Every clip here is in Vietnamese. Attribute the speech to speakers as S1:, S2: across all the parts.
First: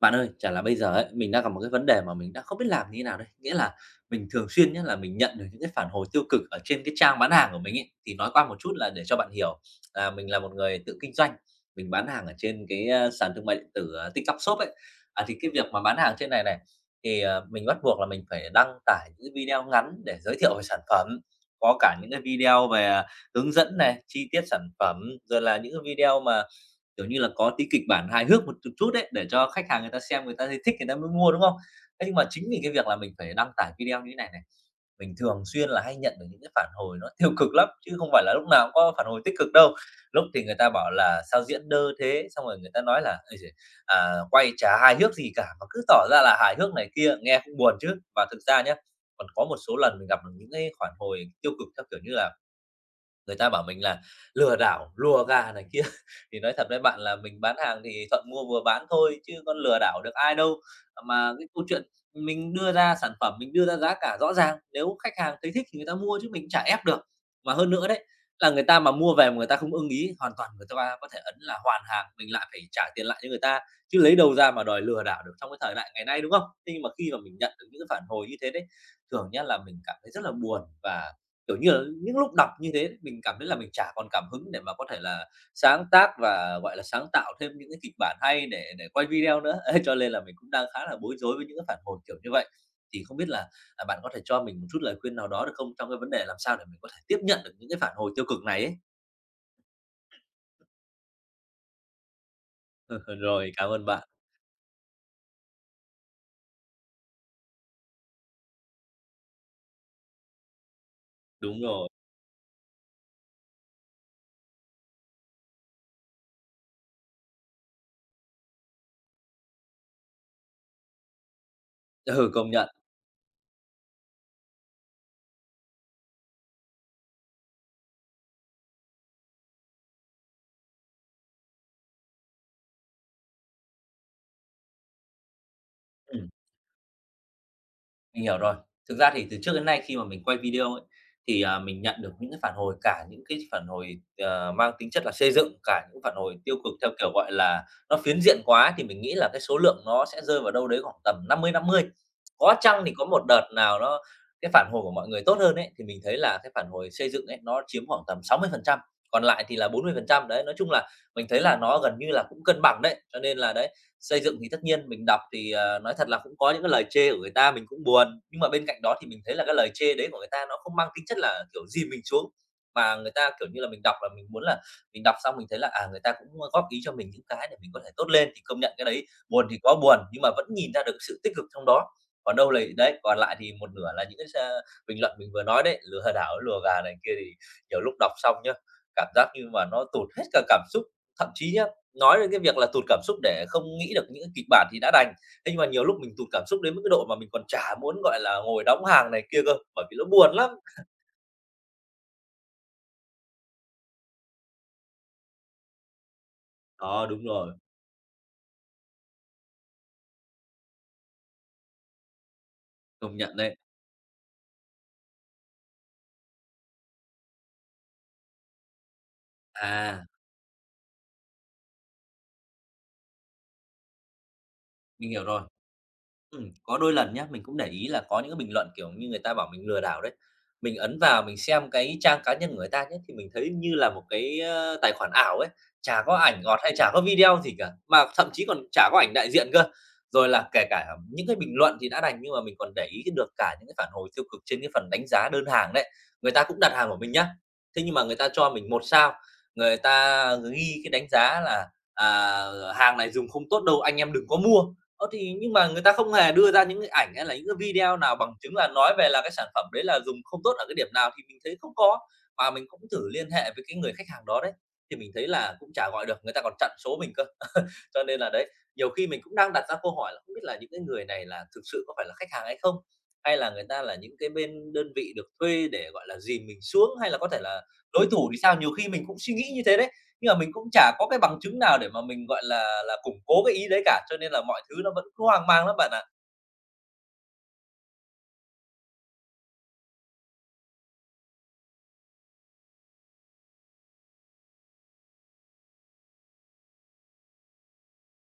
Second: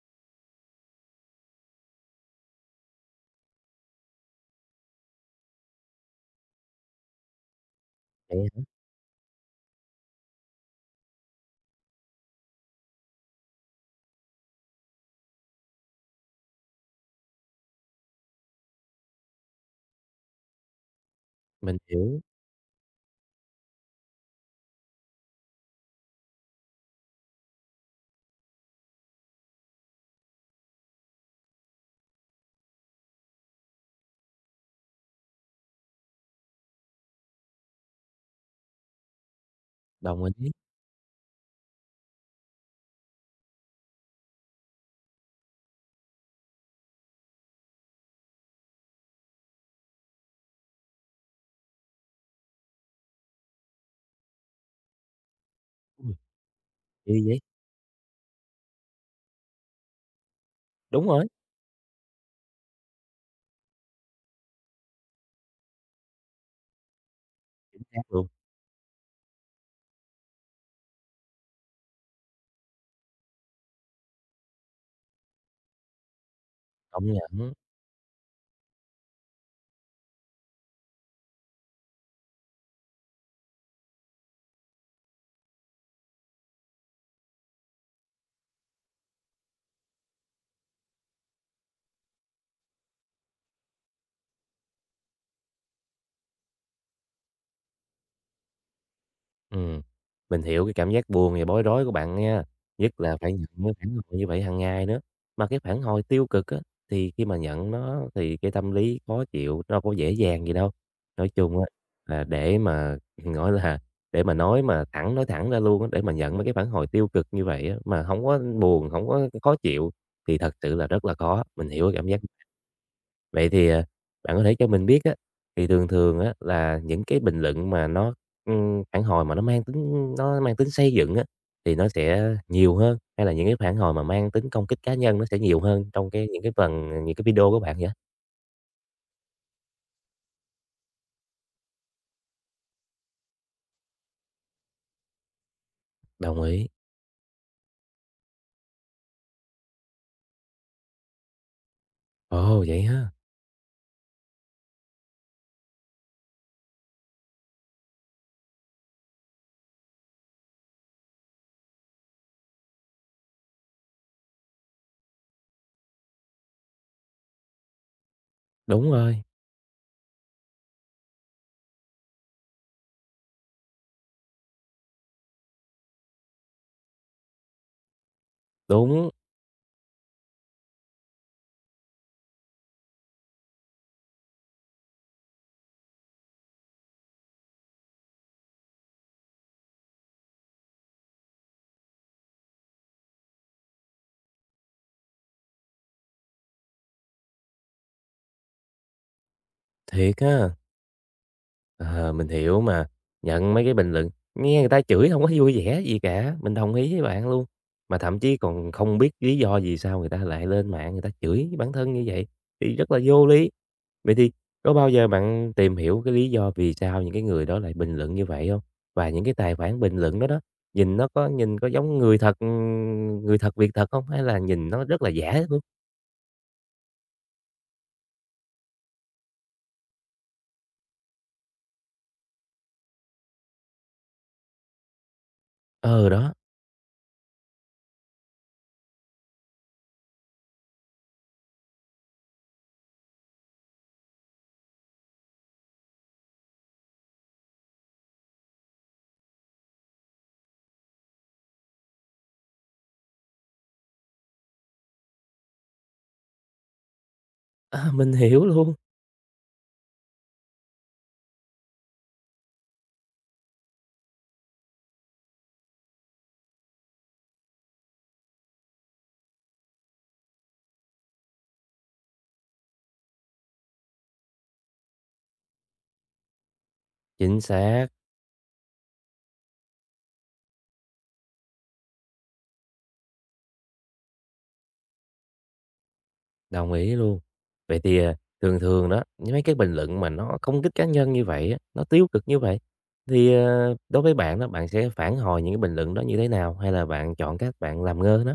S1: Bạn ơi, chả là bây giờ ấy, mình đang gặp một cái vấn đề mà mình đang không biết làm như thế nào đây. Nghĩa là mình thường xuyên nhá, là mình nhận được những cái phản hồi tiêu cực ở trên cái trang bán hàng của mình ấy. Thì nói
S2: Vậy
S1: qua một
S2: hả?
S1: chút là để cho bạn hiểu là mình là một người tự kinh doanh, mình bán hàng ở trên cái, sàn thương mại điện tử, TikTok Shop ấy. Thì cái việc mà bán hàng trên này này, thì, mình bắt buộc là mình phải đăng tải những cái video ngắn để giới thiệu về sản phẩm,
S2: Mình
S1: có cả những
S2: hiểu,
S1: cái video về, hướng dẫn này, chi tiết sản phẩm, rồi là những cái video mà kiểu như là, có tí kịch bản hài hước một chút chút đấy, để cho khách hàng người ta xem, người ta thấy thích người ta mới mua, đúng không? Thế nhưng mà chính vì cái việc là mình phải đăng tải video như thế này này, mình thường xuyên là hay nhận được những cái phản hồi nó tiêu cực lắm, chứ không phải là lúc nào cũng có phản hồi tích cực đâu.
S2: đồng
S1: Lúc thì
S2: ý,
S1: người ta bảo là "Sao diễn đơ thế?" Xong rồi người ta nói là "Ôi giời, quay chả hài hước gì cả mà cứ tỏ ra là hài hước này kia", nghe cũng buồn chứ. Và thực ra nhá, còn có một số lần mình gặp được những cái phản hồi tiêu cực theo kiểu như là người ta bảo mình là lừa đảo, lùa gà này kia,
S2: ừm,
S1: thì nói thật với bạn
S2: kỳ
S1: là
S2: vậy?
S1: mình bán hàng thì thuận mua vừa bán thôi chứ con lừa đảo được ai đâu.
S2: Đúng rồi,
S1: Mà cái câu chuyện mình đưa ra sản phẩm, mình đưa ra giá cả rõ ràng, nếu khách hàng thấy thích thì người ta mua chứ mình chả ép được. Mà hơn
S2: chính
S1: nữa
S2: xác
S1: đấy,
S2: luôn,
S1: là người ta mà mua về mà người ta không ưng ý, hoàn toàn người ta có thể ấn là hoàn hàng, mình lại phải trả tiền lại cho người ta, chứ lấy đâu ra mà đòi lừa đảo được trong cái thời đại ngày nay, đúng không? Thế nhưng mà
S2: công
S1: khi mà mình
S2: nhận,
S1: nhận được những cái phản hồi như thế đấy, thường nhá là mình cảm thấy rất là buồn và kiểu như là, những lúc đọc như thế mình cảm thấy là mình chả còn cảm hứng để mà có thể là sáng tác và, gọi là, sáng tạo thêm những cái kịch bản hay để quay video nữa, cho nên là mình cũng đang khá là bối rối với những cái phản hồi kiểu như vậy. Thì không biết là bạn có thể cho mình một chút lời khuyên nào đó được không, trong cái vấn đề làm sao để mình có thể tiếp nhận được những cái phản hồi tiêu cực này ấy?
S2: ừm, mình hiểu cái cảm giác buồn và bối rối của bạn nha, nhất là phải
S1: Rồi,
S2: nhận
S1: cảm
S2: cái
S1: ơn
S2: phản hồi
S1: bạn.
S2: như vậy hàng ngày nữa. Mà cái phản hồi tiêu cực á, thì khi mà nhận nó thì cái tâm lý khó chịu đâu có dễ dàng gì đâu. Nói chung
S1: Đúng
S2: á,
S1: rồi.
S2: là để mà, gọi là, để mà nói thẳng ra luôn á, để mà nhận mấy cái phản hồi tiêu cực như vậy á, mà hổng có buồn, hổng có khó chịu thì thật sự là rất là khó, mình hiểu cái cảm giác.
S1: Ừ, công nhận.
S2: Vậy thì, bạn có thể cho mình biết á, thì thường thường á là những cái bình luận mà nó, phản hồi mà nó mang tính xây dựng á, thì nó sẽ nhiều hơn, hay là những cái phản hồi mà mang tính công kích cá nhân nó sẽ nhiều hơn trong
S1: Ừ.
S2: những cái phần những cái video của bạn vậy?
S1: Mình hiểu rồi. Thực ra thì từ trước đến nay khi mà mình quay video ấy, thì, mình nhận được những cái phản hồi cả những cái phản hồi, mang tính chất là xây dựng, cả những phản hồi
S2: Đồng
S1: tiêu
S2: ý.
S1: cực theo kiểu, gọi là, nó phiến diện quá thì mình nghĩ là cái số lượng nó sẽ rơi vào đâu đấy khoảng tầm 50-50. Có
S2: Ồ, vậy
S1: chăng thì có
S2: ha?
S1: một đợt nào nó cái phản hồi của mọi người tốt hơn ấy, thì mình thấy là cái phản hồi xây dựng ấy nó chiếm khoảng tầm 60%, còn lại thì là 40%. Đấy, nói chung là mình thấy là nó gần như là cũng cân bằng đấy, cho nên là đấy, xây dựng thì tất nhiên mình đọc thì, nói thật là cũng có những cái lời chê của người ta mình cũng buồn, nhưng mà bên cạnh
S2: Đúng
S1: đó thì mình
S2: rồi,
S1: thấy là cái lời chê đấy của người ta nó không mang tính chất là, kiểu, dìm mình xuống, mà người ta, kiểu như là, mình đọc là mình muốn là mình đọc xong mình thấy là, người ta cũng góp ý cho mình những cái để mình có thể tốt lên thì công nhận cái đấy
S2: đúng,
S1: buồn thì có buồn, nhưng mà vẫn nhìn ra được sự tích cực trong đó. Còn đâu lầy đấy, còn lại thì một nửa là những cái sa bình luận mình vừa nói đấy, lừa đảo, lùa gà này kia thì nhiều lúc đọc xong nhá, cảm giác như mà nó tụt hết cả cảm xúc. Thậm chí nhá, nói đến cái việc là tụt cảm xúc để không nghĩ được những kịch bản thì đã đành, thế nhưng mà nhiều lúc mình tụt cảm xúc đến mức cái độ mà mình còn chả muốn, gọi là, ngồi đóng hàng này kia cơ, bởi vì nó
S2: thiệt
S1: buồn
S2: ha.
S1: lắm.
S2: Ờ, mình hiểu mà, nhận mấy cái bình luận, nghe người ta chửi không có vui vẻ gì cả, mình đồng ý với
S1: Đó, đúng
S2: bạn luôn.
S1: rồi,
S2: Mà thậm chí còn không biết lý do gì sao người ta lại lên mạng người ta chửi bản thân như vậy, thì rất là
S1: công
S2: vô
S1: nhận
S2: lý.
S1: đấy.
S2: Vậy thì có bao giờ bạn tìm hiểu cái lý do vì sao những cái người đó lại bình luận như vậy không? Và những cái tài khoản bình
S1: À,
S2: luận đó đó, nhìn có giống người thật việc thật không? Hay là nhìn nó rất là
S1: mình hiểu rồi.
S2: giả luôn?
S1: Có đôi lần nhá, mình cũng để ý là có những cái bình luận, kiểu như, người ta bảo mình lừa đảo đấy. Mình ấn vào mình xem cái trang cá nhân của người ta nhé thì mình thấy như là một cái, tài khoản ảo ấy, chả
S2: Ờ,
S1: có
S2: đó,
S1: ảnh ngọt hay chả có video gì cả, mà thậm chí còn chả có ảnh đại diện cơ. Rồi là kể cả những cái bình luận thì đã đành, nhưng mà mình còn để ý được cả những cái phản hồi tiêu cực trên cái phần đánh giá đơn hàng đấy. Người ta cũng đặt hàng của mình nhá, thế nhưng mà người ta cho mình 1 sao, người ta ghi cái đánh giá là "À, hàng này dùng không tốt đâu, anh em đừng có mua." Ơ, thì nhưng mà người ta không hề đưa ra những cái ảnh hay là những cái
S2: a,
S1: video
S2: mình
S1: nào bằng
S2: hiểu
S1: chứng là
S2: luôn,
S1: nói về là cái sản phẩm đấy là dùng không tốt ở cái điểm nào thì mình thấy không có. Mà mình cũng thử liên hệ với cái người khách hàng đó đấy, thì mình thấy là cũng chả gọi được, người ta còn chặn số mình cơ. Cho nên là đấy, nhiều khi mình cũng đang đặt ra câu hỏi là không biết là những cái người này là thực sự có phải là khách hàng hay không? Hay là người ta là những cái bên đơn vị được thuê để, gọi là, dìm mình xuống hay là có thể
S2: chính
S1: là
S2: xác.
S1: đối thủ thì sao? Nhiều khi mình cũng suy nghĩ như thế đấy. Nhưng mà mình cũng chả có cái bằng chứng nào để mà mình, gọi là, củng cố cái ý đấy cả, cho nên là mọi thứ nó vẫn cứ hoang mang lắm bạn ạ.
S2: Đồng ý luôn. Vậy thì, thường thường đó, những mấy cái bình luận mà nó công kích cá nhân như vậy á, nó tiêu cực như vậy, thì, đối với bạn đó, bạn sẽ phản hồi những cái bình luận đó như thế nào? Hay là bạn chọn cách bạn làm ngơ nó?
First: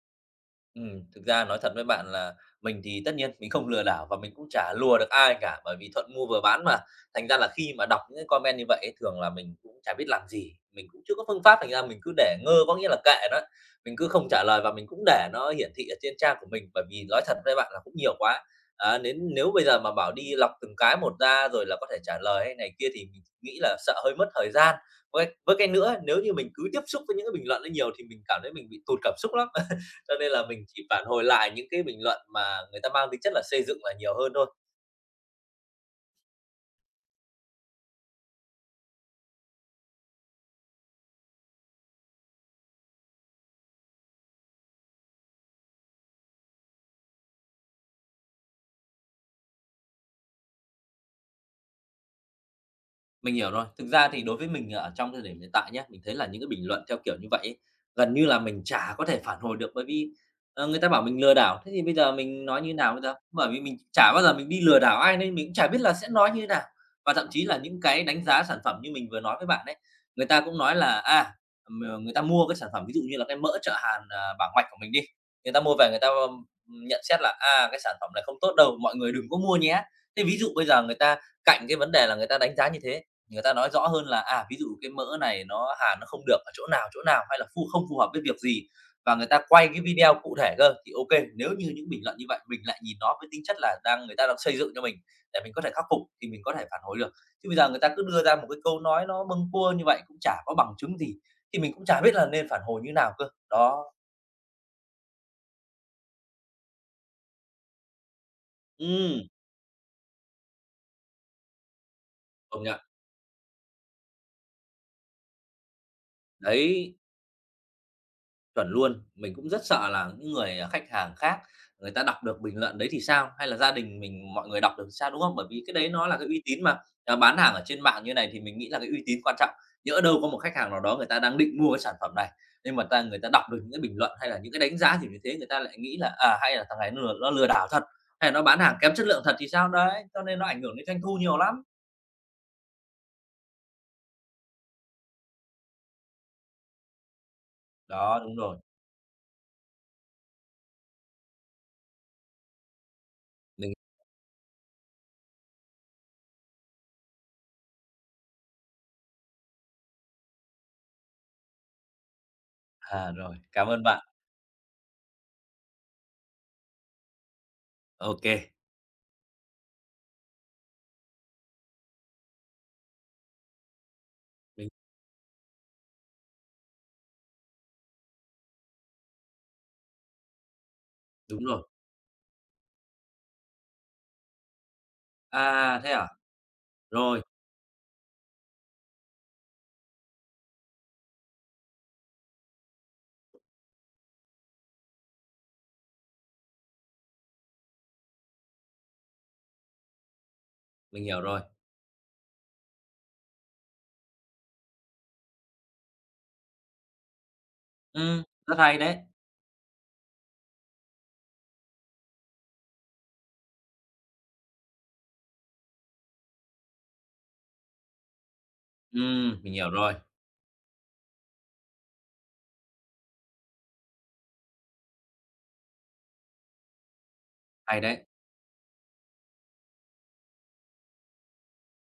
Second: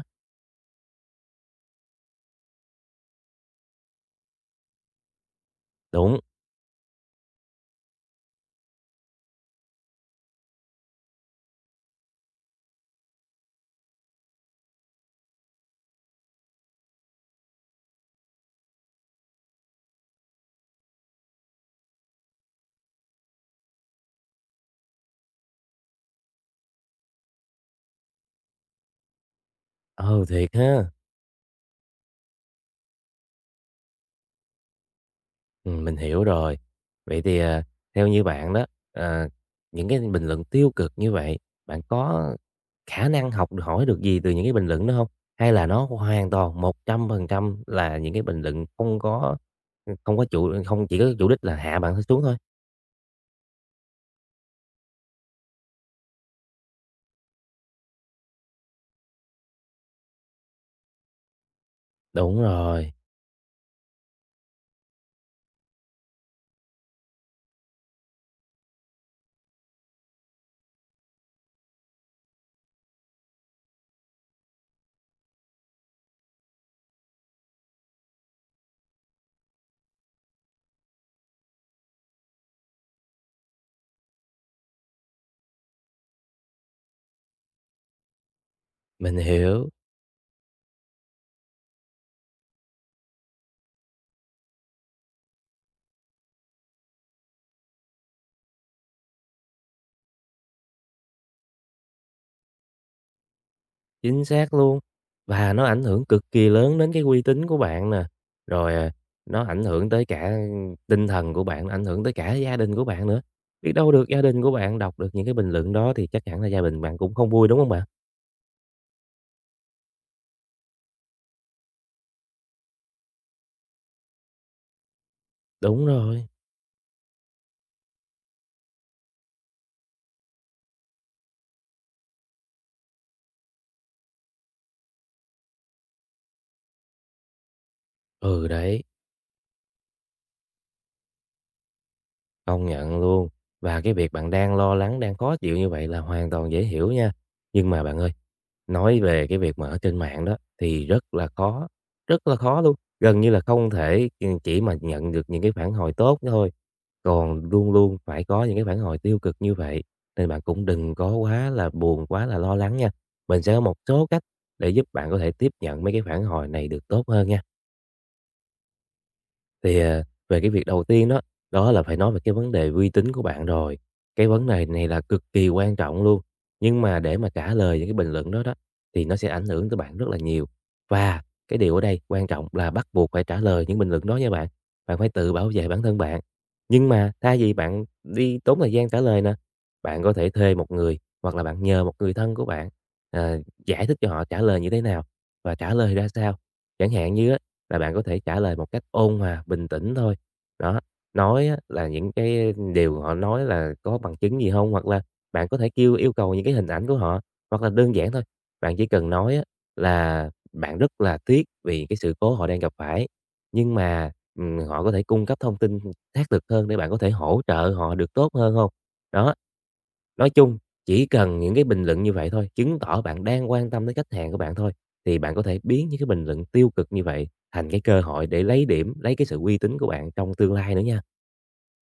S1: Thực ra nói thật với bạn là mình thì tất nhiên mình không lừa đảo và mình cũng chả lùa được ai cả, bởi vì thuận
S2: Đúng,
S1: mua vừa bán mà. Thành ra là khi mà đọc những cái comment như vậy ấy, thường là mình cũng chả biết làm gì, mình cũng chưa có phương pháp, thành ra mình cứ để ngơ, có nghĩa là kệ nó, mình cứ không trả lời và mình cũng để nó hiển thị ở trên trang của mình. Bởi vì nói thật với bạn là cũng nhiều quá, đến nếu bây giờ mà bảo đi lọc từng cái một ra rồi là có thể trả lời hay này kia thì mình nghĩ là sợ hơi mất thời gian. Với cái nữa, nếu như mình cứ tiếp xúc với những cái bình luận đấy nhiều thì mình cảm thấy mình bị tụt cảm xúc lắm. Cho
S2: ừ,
S1: nên là
S2: thiệt
S1: mình chỉ
S2: ha!
S1: phản hồi lại những cái bình luận mà người ta mang tính chất là xây dựng là nhiều hơn thôi.
S2: Mình hiểu rồi. Vậy thì, theo như bạn đó, ờ, những cái bình luận tiêu cực như vậy, bạn có khả năng học được hỏi được gì từ những cái bình luận đó không? Hay là nó hoàn toàn 100% là những cái bình luận không có chủ không chỉ có chủ đích là hạ bạn xuống thôi?
S1: Mình hiểu rồi. Thực ra thì đối với mình ở trong thời điểm hiện tại nhé, mình thấy là những cái bình luận theo kiểu như vậy ấy, gần như là mình chả có thể phản hồi được, bởi vì, người ta bảo mình lừa đảo, thế thì bây giờ
S2: Đúng
S1: mình nói như
S2: rồi,
S1: nào bây giờ? Bởi vì mình chả bao giờ mình đi lừa đảo ai nên mình cũng chả biết là sẽ nói như thế nào. Và thậm chí là những cái đánh giá sản phẩm như mình vừa nói với bạn đấy, người ta cũng nói là, người ta mua cái sản phẩm ví dụ như là cái mỡ Trợ Hàn, Bảo Mạch của mình đi, người ta mua về nhận xét là "À, cái sản phẩm này không tốt đâu, mọi người đừng có mua nhé." Thế ví dụ bây giờ người ta cạnh cái vấn đề là người ta đánh giá như thế, người ta nói rõ hơn là, ví dụ cái mỡ này nó hàn nó không được ở chỗ nào hay là không phù hợp với việc gì và
S2: mình
S1: người ta quay
S2: hiểu.
S1: cái video cụ thể cơ, thì ok, nếu như những bình luận như vậy mình lại nhìn nó với tính chất là người ta đang xây dựng cho mình để mình có thể khắc phục thì mình có thể phản hồi được. Chứ bây giờ người ta cứ đưa ra một cái câu nói nó bâng cua như vậy cũng chả có bằng chứng gì, thì mình cũng chả biết là nên phản hồi như nào cơ. Đó.
S2: Chính xác luôn. Và nó ảnh hưởng cực kỳ lớn đến cái uy tín của bạn nè, rồi,
S1: Ừm,
S2: nó ảnh hưởng tới cả tinh thần của bạn, ảnh hưởng tới cả gia
S1: công
S2: đình
S1: nhận,
S2: của bạn nữa. Biết đâu được gia đình của bạn đọc được những cái bình luận đó thì chắc chắn là gia đình
S1: đấy.
S2: bạn cũng không vui, đúng không bạn?
S1: Chuẩn luôn, mình cũng rất sợ là những người, khách hàng khác người ta đọc được bình luận đấy thì sao? Hay là gia đình mình mọi người đọc được thì sao, đúng không? Bởi vì cái
S2: Đúng
S1: đấy nó là
S2: rồi,
S1: cái uy tín mà, bán hàng ở trên mạng như này thì mình nghĩ là cái uy tín quan trọng. Nhỡ đâu có một khách hàng nào đó người ta đang định mua cái sản phẩm này, nhưng mà ta người ta đọc được những cái bình luận hay là những cái đánh giá kiểu như thế, người ta lại nghĩ là, hay là thằng này nó lừa đảo thật, hay là nó
S2: ừ,
S1: bán hàng
S2: đấy,
S1: kém chất lượng thật thì sao? Đấy, cho nên nó ảnh hưởng đến doanh thu nhiều lắm.
S2: công nhận luôn. Và cái việc bạn đang lo lắng, đang khó chịu như vậy là hoàn toàn dễ hiểu nha. Nhưng mà bạn ơi,
S1: Đó, đúng rồi,
S2: nói về cái việc mà ở trên mạng đó thì rất là khó luôn, gần như là không
S1: mình
S2: thể, ừ, chỉ mà nhận được những cái phản hồi tốt thôi, còn luôn luôn phải có những cái phản hồi tiêu cực như vậy, nên bạn cũng đừng có quá là buồn, quá là lo lắng nha.
S1: à, rồi,
S2: Mình sẽ có
S1: cảm
S2: một
S1: ơn bạn.
S2: số cách để giúp bạn có thể tiếp nhận mấy cái phản hồi này được tốt hơn nha.
S1: Ok.
S2: Thì, về cái việc đầu tiên đó, đó là phải nói về cái vấn đề uy tín của bạn rồi. Cái vấn đề
S1: mình
S2: này là cực kỳ quan trọng luôn, nhưng mà để mà trả lời những cái bình luận đó đó, thì nó sẽ ảnh hưởng tới bạn rất là nhiều. Và
S1: Đúng
S2: cái
S1: rồi.
S2: điều ở đây quan trọng là bắt buộc phải trả lời những bình luận đó nha bạn, bạn phải tự bảo vệ
S1: À,
S2: bản
S1: thế
S2: thân
S1: à?
S2: bạn. Nhưng mà
S1: Rồi,
S2: thay vì bạn đi tốn thời gian trả lời nè, bạn có thể thuê một người hoặc là bạn nhờ một người thân của bạn, ờ, giải thích cho họ trả lời như thế nào và trả lời ra sao. Chẳng hạn như á là bạn có thể trả lời một cách ôn hòa, bình tĩnh thôi. Đó,
S1: mình hiểu rồi.
S2: nói á là những cái điều họ nói là có bằng chứng gì không? Hoặc là bạn có thể yêu cầu những cái hình ảnh của họ, hoặc là đơn giản thôi,
S1: Rất
S2: bạn
S1: hay
S2: chỉ
S1: đấy.
S2: cần nói á là bạn rất là tiếc vì cái sự cố họ đang gặp phải, nhưng mà, họ có thể cung cấp thông tin xác thực hơn để bạn có thể hỗ trợ họ được tốt hơn không? Đó,
S1: Mình hiểu rồi,
S2: nói chung, chỉ cần những cái bình luận như vậy thôi, chứng tỏ bạn đang quan tâm tới khách hàng của bạn thôi, thì bạn có thể biến những cái bình luận tiêu cực như vậy thành cái
S1: hay
S2: cơ
S1: đấy.
S2: hội để lấy điểm, lấy cái sự uy tín của bạn trong tương lai nữa nha.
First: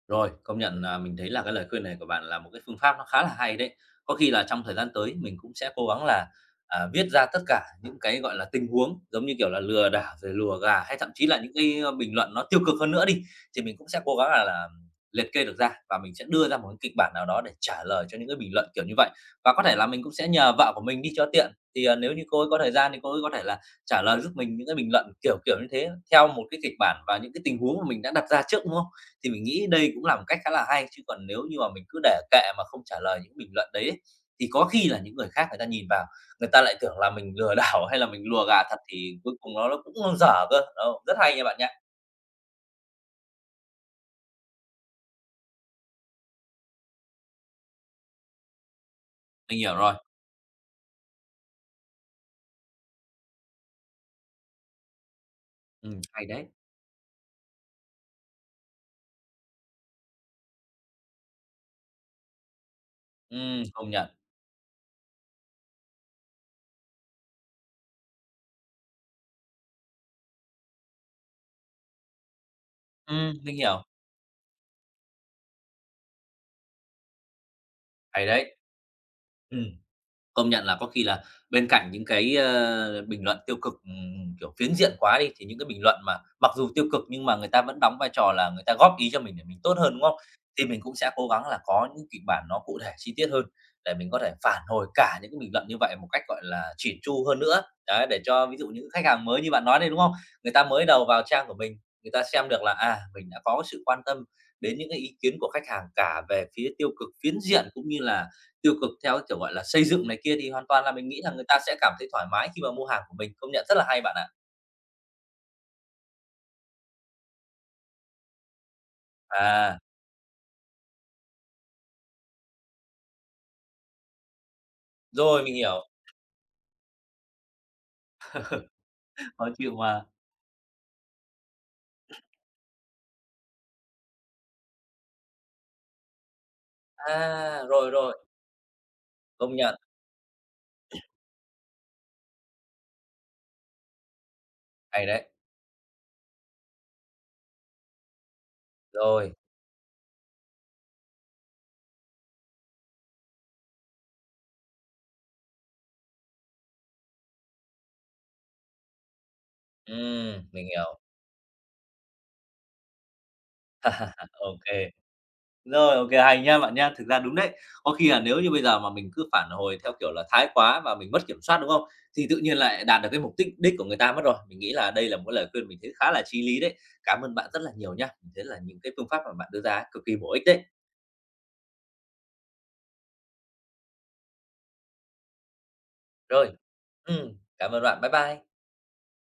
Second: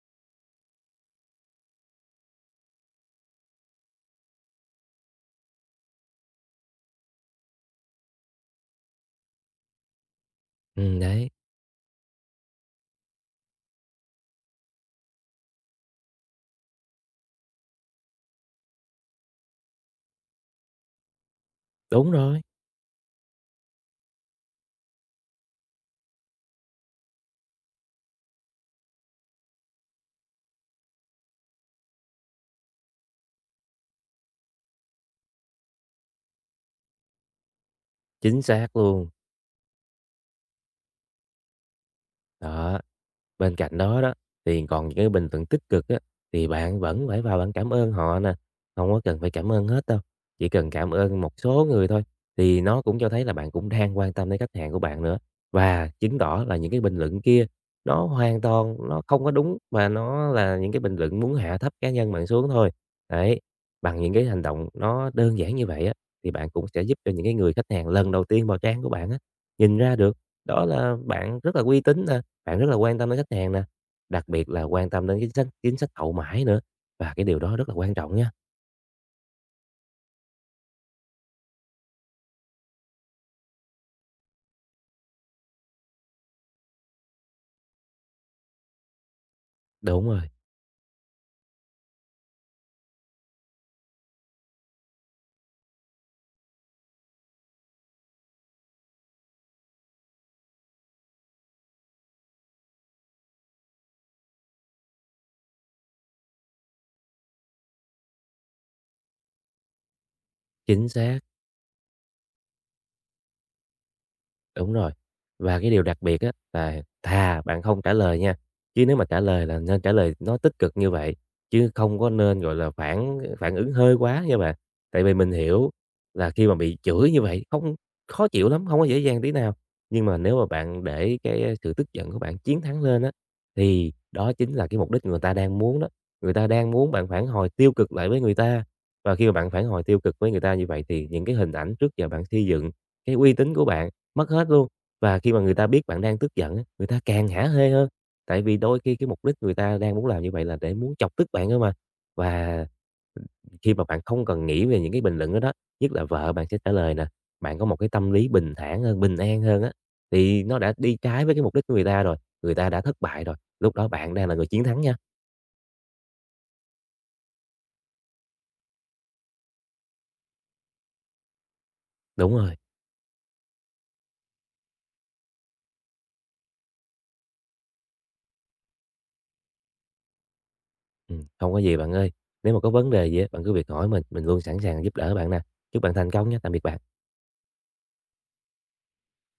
S1: Rồi, công nhận là mình thấy là cái lời khuyên này của bạn là một cái phương pháp nó khá là hay đấy. Có khi là trong thời gian tới mình cũng sẽ cố gắng là, viết ra tất cả những cái, gọi là, tình huống, giống như kiểu là, lừa đảo rồi lùa gà hay thậm chí
S2: Đấy,
S1: là những cái, bình luận nó tiêu cực hơn nữa đi, thì mình cũng sẽ cố gắng là liệt kê được ra và mình sẽ đưa ra một cái kịch bản nào đó để trả lời cho những cái bình luận kiểu như vậy. Và có thể là mình cũng sẽ nhờ vợ của mình đi cho tiện, thì,
S2: đúng
S1: nếu như cô
S2: rồi,
S1: ấy có thời gian thì cô ấy có thể là trả lời giúp mình những cái bình luận kiểu kiểu như thế, theo một cái kịch bản và những cái tình huống mà mình đã đặt ra trước, đúng không? Thì mình nghĩ đây cũng là một cách khá là hay, chứ còn nếu như mà mình cứ để kệ mà không trả lời những bình luận đấy ấy, thì có khi là những người khác người ta nhìn vào, người ta lại tưởng là mình lừa đảo hay là mình
S2: chính
S1: lùa gà
S2: xác
S1: thật
S2: luôn.
S1: thì cuối cùng nó cũng dở cơ. Đó, rất hay nha bạn nha.
S2: Đó. Bên cạnh đó đó, thì còn những cái bình luận tích cực á, thì bạn vẫn phải vào bạn cảm ơn họ nè, không có cần phải cảm
S1: Mình
S2: ơn
S1: hiểu
S2: hết
S1: rồi.
S2: đâu, chỉ cần cảm ơn một số người thôi, thì nó cũng cho thấy là bạn cũng đang quan tâm đến khách hàng của bạn nữa. Và chứng
S1: Hay
S2: tỏ
S1: đấy.
S2: là những cái bình luận kia nó hoàn toàn nó không có đúng và nó là những cái bình luận muốn hạ thấp cá nhân bạn xuống thôi. Đấy,
S1: Công
S2: bằng
S1: nhận.
S2: những cái hành động nó đơn giản như vậy á, thì bạn cũng sẽ giúp cho những cái người khách hàng lần đầu tiên vào trang của bạn á, nhìn ra được đó là bạn rất là uy tín nè, bạn rất là quan tâm đến khách hàng
S1: Mình
S2: nè,
S1: hiểu.
S2: đặc biệt là quan tâm đến chính sách hậu mãi nữa, và cái điều đó rất là quan trọng
S1: Hay
S2: nha.
S1: đấy. Ừm. Công nhận là có khi là bên cạnh những cái, bình luận tiêu cực, kiểu, phiến diện quá đi, thì những cái bình luận mà mặc dù tiêu cực nhưng mà người ta vẫn đóng vai trò là người ta góp ý cho mình để mình tốt hơn, đúng
S2: Đúng
S1: không?
S2: rồi,
S1: Thì mình cũng sẽ cố gắng là có những kịch bản nó cụ thể chi tiết hơn để mình có thể phản hồi cả những cái bình luận như vậy một cách, gọi là, chỉn chu hơn nữa. Đấy, để cho ví dụ những khách hàng mới như bạn nói đây, đúng không? Người ta mới đầu vào trang của mình, người ta xem được là, mình đã có sự quan tâm đến những cái ý kiến của khách hàng cả về phía tiêu cực, phiến diện cũng như là tiêu cực theo, kiểu, gọi là, xây dựng này kia thì hoàn toàn
S2: chính
S1: là mình
S2: xác.
S1: nghĩ là người ta sẽ cảm thấy thoải mái khi mà mua hàng của mình, công nhận rất là hay bạn ạ.
S2: Đúng rồi. Và cái điều đặc biệt á là thà bạn không trả lời nha, chứ nếu mà trả lời là
S1: À,
S2: nên trả lời nó tích cực như vậy, chứ không có nên, gọi là, phản phản ứng hơi quá nha bạn. Tại vì mình
S1: rồi, mình
S2: hiểu
S1: hiểu,
S2: là khi mà bị chửi như vậy không khó chịu lắm, không có dễ dàng tí
S1: khó
S2: nào.
S1: chịu
S2: Nhưng
S1: mà.
S2: mà nếu mà bạn để cái sự tức giận của bạn chiến thắng lên á, thì đó chính là cái mục đích người ta đang muốn đó. Người ta đang muốn bạn phản hồi
S1: À,
S2: tiêu
S1: rồi,
S2: cực lại
S1: rồi,
S2: với người ta, và khi mà bạn
S1: công
S2: phản
S1: nhận,
S2: hồi tiêu cực với người ta như vậy thì những cái hình ảnh trước giờ bạn xây dựng, cái uy tín của bạn mất hết luôn.
S1: hay
S2: Và
S1: đấy.
S2: khi mà người ta biết bạn đang tức giận á, người ta càng hả hê hơn, tại vì đôi khi cái mục
S1: Rồi,
S2: đích người ta đang muốn làm như vậy là để muốn chọc tức bạn thôi mà. Và khi mà bạn không cần nghĩ về những cái bình luận đó đó, nhất là vợ bạn sẽ trả lời nè, bạn có một cái tâm lý bình thản hơn, bình an hơn á, thì nó
S1: mình
S2: đã đi
S1: hiểu.
S2: trái với cái mục đích của người ta rồi, người ta đã thất bại rồi, lúc đó bạn đang là người chiến thắng
S1: Ok.
S2: nha.
S1: Rồi, ok, hay nha bạn nha. Thực ra đúng đấy, có khi là nếu như bây giờ mà mình cứ phản hồi theo kiểu là thái quá và mình mất kiểm soát, đúng không? Thì
S2: Đúng
S1: tự
S2: rồi,
S1: nhiên lại đạt được cái mục đích đích của người ta mất rồi. Mình nghĩ là đây là một cái lời khuyên mình thấy khá là chí lý đấy. Cảm ơn bạn rất là nhiều nha. Mình thấy là những cái phương pháp mà bạn đưa ra cực kỳ bổ ích đấy.
S2: không có gì bạn ơi. Nếu mà có vấn đề gì á, bạn cứ việc hỏi mình luôn sẵn sàng giúp đỡ bạn nè. Chúc bạn thành công nha, tạm
S1: Rồi,
S2: biệt bạn.
S1: cảm ơn bạn. Bye bye.